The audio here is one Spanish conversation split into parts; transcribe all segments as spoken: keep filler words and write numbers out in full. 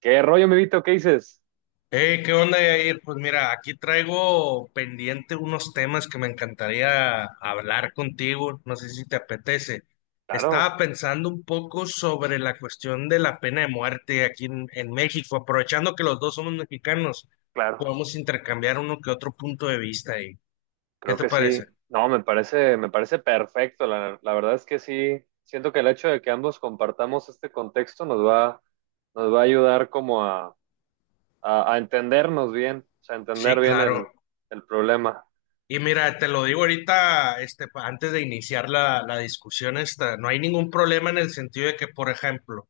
¿Qué rollo, mi Vito? ¿Qué dices? Eh, ¿qué onda, Yair? Pues mira, aquí traigo pendiente unos temas que me encantaría hablar contigo, no sé si te apetece. Estaba Claro, pensando un poco sobre la cuestión de la pena de muerte aquí en, en México, aprovechando que los dos somos mexicanos, claro, podemos intercambiar uno que otro punto de vista ahí. ¿Qué creo te que parece? sí. No, me parece, me parece perfecto. La, la verdad es que sí, siento que el hecho de que ambos compartamos este contexto nos va, nos va a ayudar como a, a, a entendernos bien, o sea, Sí, entender bien claro. el, el problema. Y mira, te lo digo ahorita, este, pa- antes de iniciar la, la discusión esta, no hay ningún problema en el sentido de que, por ejemplo,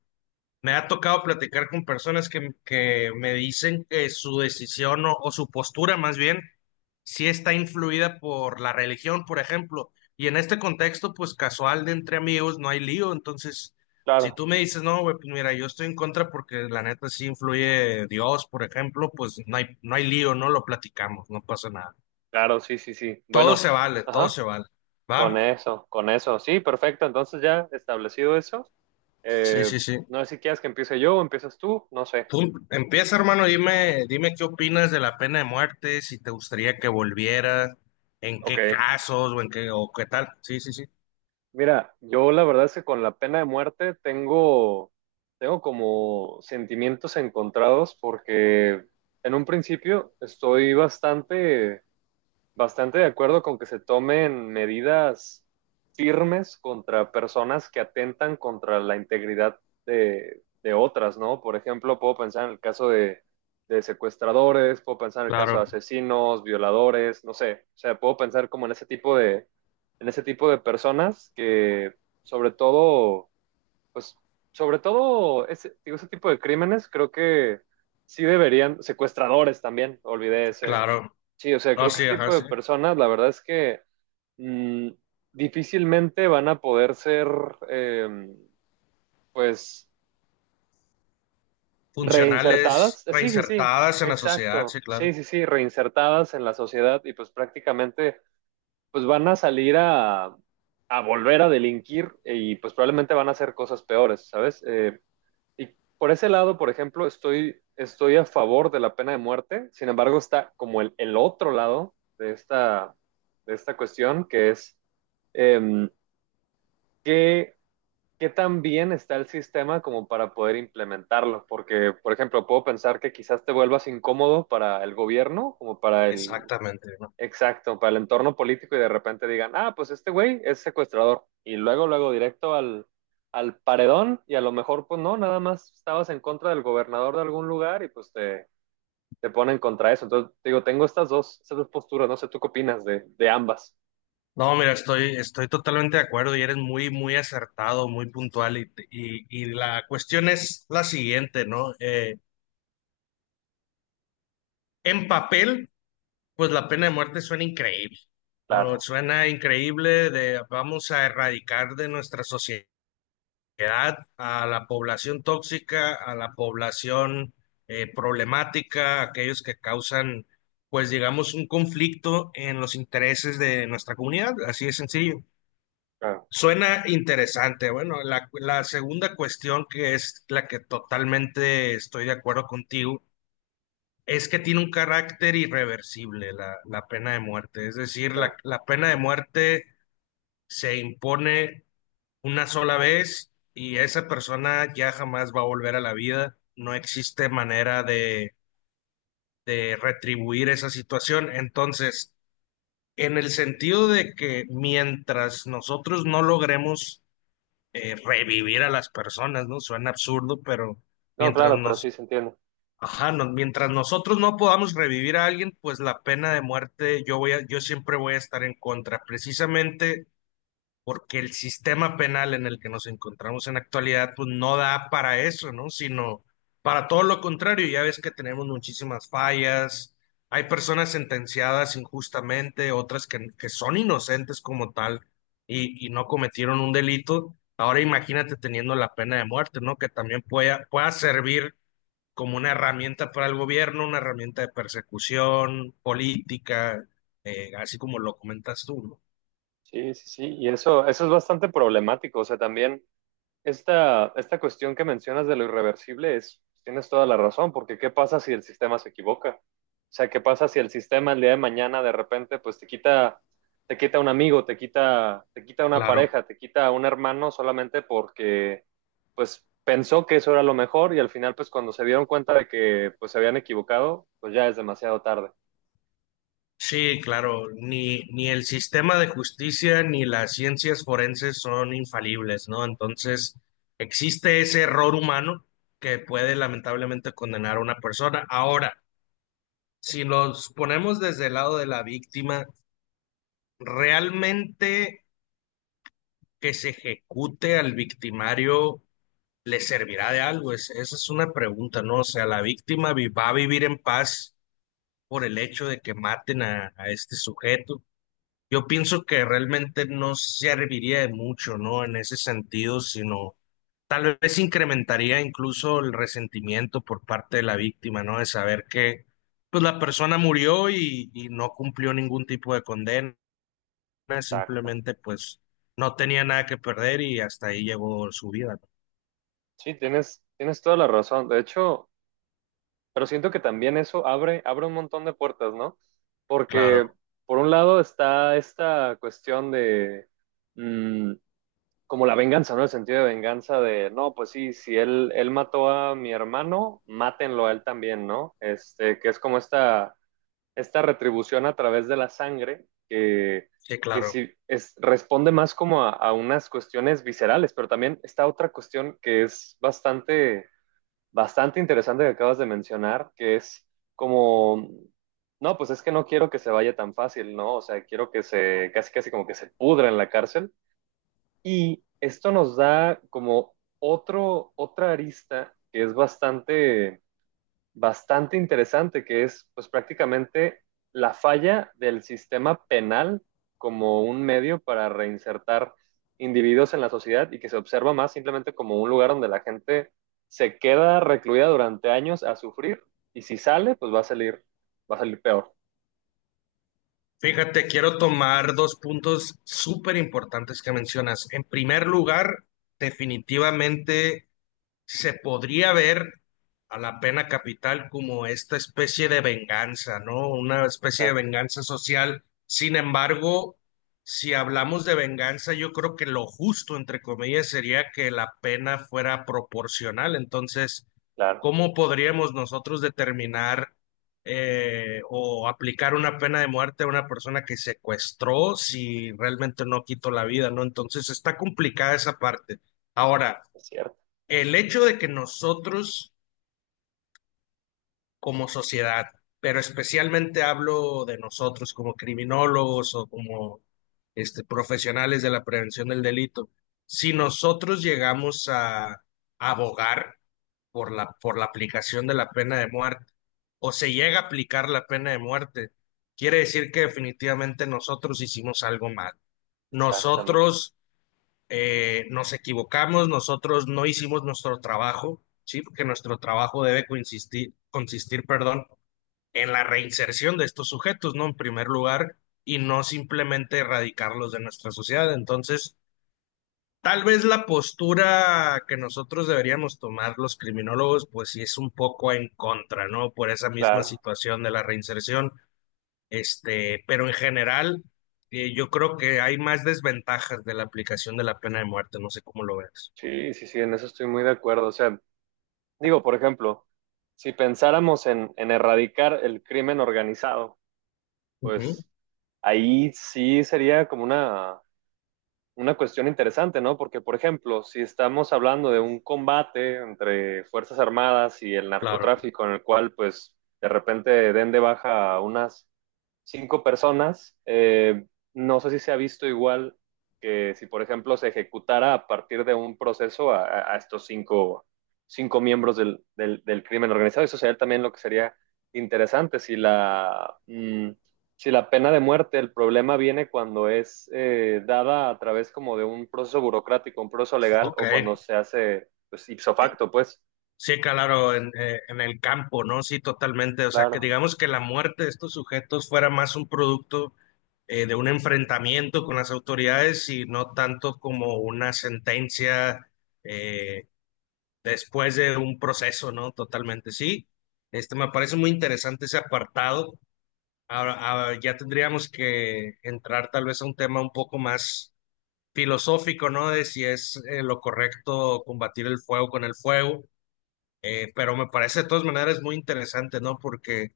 me ha tocado platicar con personas que, que me dicen que su decisión o, o su postura más bien sí está influida por la religión, por ejemplo. Y en este contexto, pues casual de entre amigos, no hay lío. Entonces, si Claro, tú me dices, no, güey, pues mira, yo estoy en contra porque la neta sí influye Dios, por ejemplo, pues no hay, no hay lío, no lo platicamos, no pasa nada. claro, sí, sí, sí. Todo se Bueno, vale, todo ajá, se vale. con ¿Va? eso, con eso. Sí, perfecto. Entonces ya establecido eso. Sí, eh, sí, sí. no sé si quieres que empiece yo o empiezas tú, no sé. Tú empieza, hermano, dime, dime qué opinas de la pena de muerte, si te gustaría que volviera, en Ok, qué casos o en qué o qué tal. Sí, sí, sí. mira, yo la verdad es que con la pena de muerte tengo, tengo como sentimientos encontrados porque en un principio estoy bastante bastante de acuerdo con que se tomen medidas firmes contra personas que atentan contra la integridad de, de otras, ¿no? Por ejemplo, puedo pensar en el caso de, de secuestradores, puedo pensar en el caso de Claro, asesinos, violadores, no sé. O sea, puedo pensar como en ese tipo de, en ese tipo de personas que, sobre todo, pues sobre todo ese, digo, ese tipo de crímenes, creo que sí deberían, secuestradores también, olvidé ese. claro. Sí, o sea, No, creo que sí, ese ajá, tipo de sí. personas, la verdad es que mm, difícilmente van a poder ser, eh, pues, Funcionales, reinsertadas. Eh, Sí, sí, sí, reinsertadas en la sociedad, sí, exacto. claro. Sí, sí, sí, reinsertadas en la sociedad y pues prácticamente, pues van a salir a, a volver a delinquir y pues probablemente van a hacer cosas peores, ¿sabes? Eh, Y por ese lado, por ejemplo, estoy, estoy a favor de la pena de muerte. Sin embargo, está como el, el otro lado de esta, de esta cuestión, que es em, qué, qué tan bien está el sistema como para poder implementarlo. Porque, por ejemplo, puedo pensar que quizás te vuelvas incómodo para el gobierno, como para el, Exactamente, ¿no? exacto, para el entorno político y de repente digan, ah, pues este güey es secuestrador. Y luego, luego directo al, al paredón y a lo mejor, pues no, nada más estabas en contra del gobernador de algún lugar y pues te, te ponen contra eso. Entonces, te digo, tengo estas dos, estas dos posturas, no sé, ¿tú qué opinas de, de ambas? No, mira, estoy, estoy totalmente de acuerdo y eres muy, muy acertado, muy puntual. Y, y, y la cuestión es la siguiente, ¿no? Eh, en papel. Pues la pena de muerte suena increíble, ¿no? Claro, Suena increíble de vamos a erradicar de nuestra sociedad a la población tóxica, a la población eh, problemática, aquellos que causan, pues digamos, un conflicto en los intereses de nuestra comunidad, así de sencillo. claro, Suena interesante. Bueno, la, la segunda cuestión que es la que totalmente estoy de acuerdo contigo es que tiene un carácter irreversible la, la pena de muerte. Es decir, la, claro. la pena de muerte se impone una sola vez y esa persona ya jamás va a volver a la vida. No existe manera de, de retribuir esa situación. Entonces, en el sentido de que mientras nosotros no logremos eh, revivir a las personas, ¿no? Suena absurdo, pero No, mientras claro, pero nos, sí se entiende. ajá, no- mientras nosotros no podamos revivir a alguien, pues la pena de muerte yo voy a, yo siempre voy a estar en contra, precisamente porque el sistema penal en el que nos encontramos en la actualidad, pues no da para eso, ¿no? Sino para todo lo contrario, ya ves que tenemos muchísimas fallas, hay personas sentenciadas injustamente, otras que, que son inocentes como tal y, y no cometieron un delito. Ahora imagínate teniendo la pena de muerte, ¿no? Que también pueda, pueda servir como una herramienta para el gobierno, una herramienta de persecución política, eh, así como lo comentas tú, ¿no? Sí, sí, sí. Y eso, eso es bastante problemático. O sea, también Esta, esta cuestión que mencionas de lo irreversible es, tienes toda la razón, porque ¿qué pasa si el sistema se equivoca? O sea, ¿qué pasa si el sistema el día de mañana de repente pues te quita, te quita un amigo, te quita, te quita una Claro. pareja, te quita un hermano solamente porque pues pensó que eso era lo mejor y al final pues cuando se dieron cuenta de que pues se habían equivocado, pues ya es demasiado tarde. Sí, claro, ni, ni el sistema de justicia ni las ciencias forenses son infalibles, ¿no? Entonces, existe ese error humano que puede lamentablemente condenar a una persona. Ahora, si nos ponemos desde el lado de la víctima, realmente que se ejecute al victimario, ¿le servirá de algo? Es- esa es una pregunta, ¿no? O sea, ¿la víctima vi- va a vivir en paz por el hecho de que maten a, a este sujeto? Yo pienso que realmente no serviría de mucho, ¿no? En ese sentido, sino tal vez incrementaría incluso el resentimiento por parte de la víctima, ¿no? De saber que, pues, la persona murió y, y no cumplió ningún tipo de condena, Exacto. simplemente, pues, no tenía nada que perder y hasta ahí llegó su vida. Sí, tienes, tienes toda la razón. De hecho, pero siento que también eso abre, abre un montón de puertas, ¿no? Porque Claro, por un lado está esta cuestión de mm, como la venganza, ¿no? El sentido de venganza de, no, pues sí, si él, él mató a mi hermano, mátenlo a él también, ¿no? Este, que es como esta, esta retribución a través de la sangre que, sí, que claro. sí es, responde más como a, a unas cuestiones viscerales, pero también está otra cuestión que es bastante bastante interesante que acabas de mencionar, que es como, no, pues es que no quiero que se vaya tan fácil, ¿no? O sea, quiero que se, casi, casi como que se pudra en la cárcel. Y esto nos da como otro, otra arista que es bastante bastante interesante, que es pues prácticamente la falla del sistema penal como un medio para reinsertar individuos en la sociedad y que se observa más simplemente como un lugar donde la gente se queda recluida durante años a sufrir y si sale, pues va a salir, va a salir peor. Fíjate, quiero tomar dos puntos súper importantes que mencionas. En primer lugar, definitivamente se podría ver a la pena capital como esta especie de venganza, ¿no? Una especie de Exacto, venganza social. Sin embargo, si hablamos de venganza, yo creo que lo justo, entre comillas, sería que la pena fuera proporcional. Entonces, claro, ¿cómo podríamos nosotros determinar eh, o aplicar una pena de muerte a una persona que secuestró si realmente no quitó la vida, ¿no? Entonces, está complicada esa parte. Ahora, es cierto, el hecho de que nosotros como sociedad, pero especialmente hablo de nosotros como criminólogos o como este, profesionales de la prevención del delito, si nosotros llegamos a abogar por la, por la aplicación de la pena de muerte o se llega a aplicar la pena de muerte, quiere decir que definitivamente nosotros hicimos algo mal. exactamente, Nosotros eh, nos equivocamos, nosotros no hicimos nuestro trabajo, ¿sí? Porque nuestro trabajo debe consistir, consistir, perdón, en la reinserción de estos sujetos, ¿no? En primer lugar, y no simplemente erradicarlos de nuestra sociedad. Entonces, tal vez la postura que nosotros deberíamos tomar los criminólogos, pues sí es un poco en contra, ¿no? Por esa misma claro. situación de la reinserción, este, pero en general... eh, Yo creo que hay más desventajas de la aplicación de la pena de muerte, no sé cómo lo ves. Sí, sí, sí, en eso estoy muy de acuerdo. O sea, digo, por ejemplo, si pensáramos en, en erradicar el crimen organizado, Ujú, pues ahí sí sería como una, una cuestión interesante, ¿no? Porque, por ejemplo, si estamos hablando de un combate entre Fuerzas Armadas y el claro, narcotráfico, en el cual, pues, de repente den de baja a unas cinco personas. Eh, no sé si se ha visto igual que si, por ejemplo, se ejecutara a partir de un proceso a, a estos cinco, cinco miembros del, del, del crimen organizado. Eso sería también lo que sería interesante. Si la, mm, si la pena de muerte, el problema viene cuando es eh, dada a través como de un proceso burocrático, un proceso legal, ok. o cuando se hace pues, ipso facto, pues. Sí, claro, en, eh, en el campo, ¿no? Sí, totalmente. O sea, que Claro. digamos que la muerte de estos sujetos fuera más un producto eh, de un enfrentamiento con las autoridades y no tanto como una sentencia eh, después de un proceso, ¿no? Totalmente, sí. Este me parece muy interesante ese apartado. Ahora, ahora ya tendríamos que entrar tal vez a un tema un poco más filosófico, ¿no? De si es eh, lo correcto combatir el fuego con el fuego, eh, pero me parece de todas maneras muy interesante, ¿no? Porque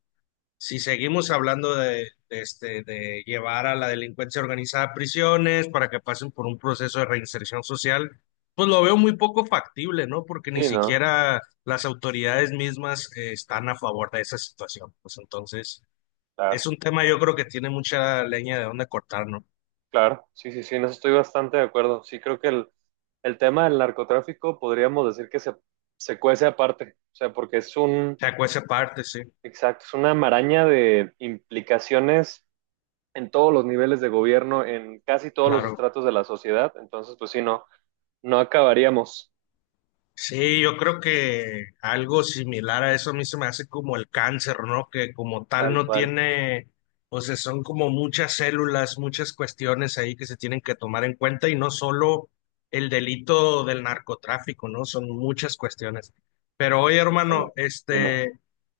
si seguimos hablando de, de este, de llevar a la delincuencia organizada a prisiones para que pasen por un proceso de reinserción social, pues lo veo muy poco factible, ¿no? Porque ni Sí, ¿no? siquiera las autoridades mismas eh, están a favor de esa situación. Pues entonces, es Claro. un tema yo creo que tiene mucha leña de dónde cortar, ¿no? O Claro, sí, sí, sí, en eso estoy bastante de acuerdo. Sí, creo que el, el tema del narcotráfico podríamos decir que se, se cuece aparte, o sea, porque es un, sea, cuece parte, sí, exacto, es una maraña de implicaciones en todos los niveles de gobierno, en casi todos los claro. estratos de la sociedad. Entonces, pues sí, no, no acabaríamos Sí, yo creo que algo similar a eso a mí se me hace como el cáncer, ¿no? Que como tal tal no cual. tiene, o sea, son como muchas células, muchas cuestiones ahí que se tienen que tomar en cuenta y no solo el delito del narcotráfico, ¿no? Son muchas cuestiones. Pero oye, hermano, Exactamente. Dime. este,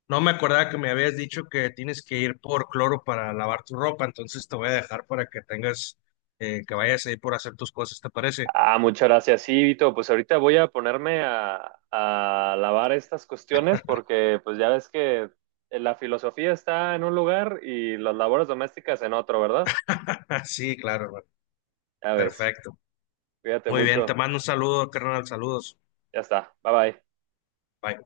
no me acordaba que me habías dicho que tienes que ir por cloro para lavar tu ropa, entonces te voy a dejar para que tengas, eh, que vayas a ir por hacer tus cosas, ¿te parece? Ah, muchas gracias. Sí, Vito, pues ahorita voy a ponerme a, a lavar estas cuestiones porque pues ya ves que eh, la filosofía está en un lugar y las labores domésticas en otro, ¿verdad? Sí, claro, hermano. Ya ves. Perfecto. Cuídate Muy bien, te mucho. mando un saludo, carnal, saludos. Ya está. Bye bye. Bye.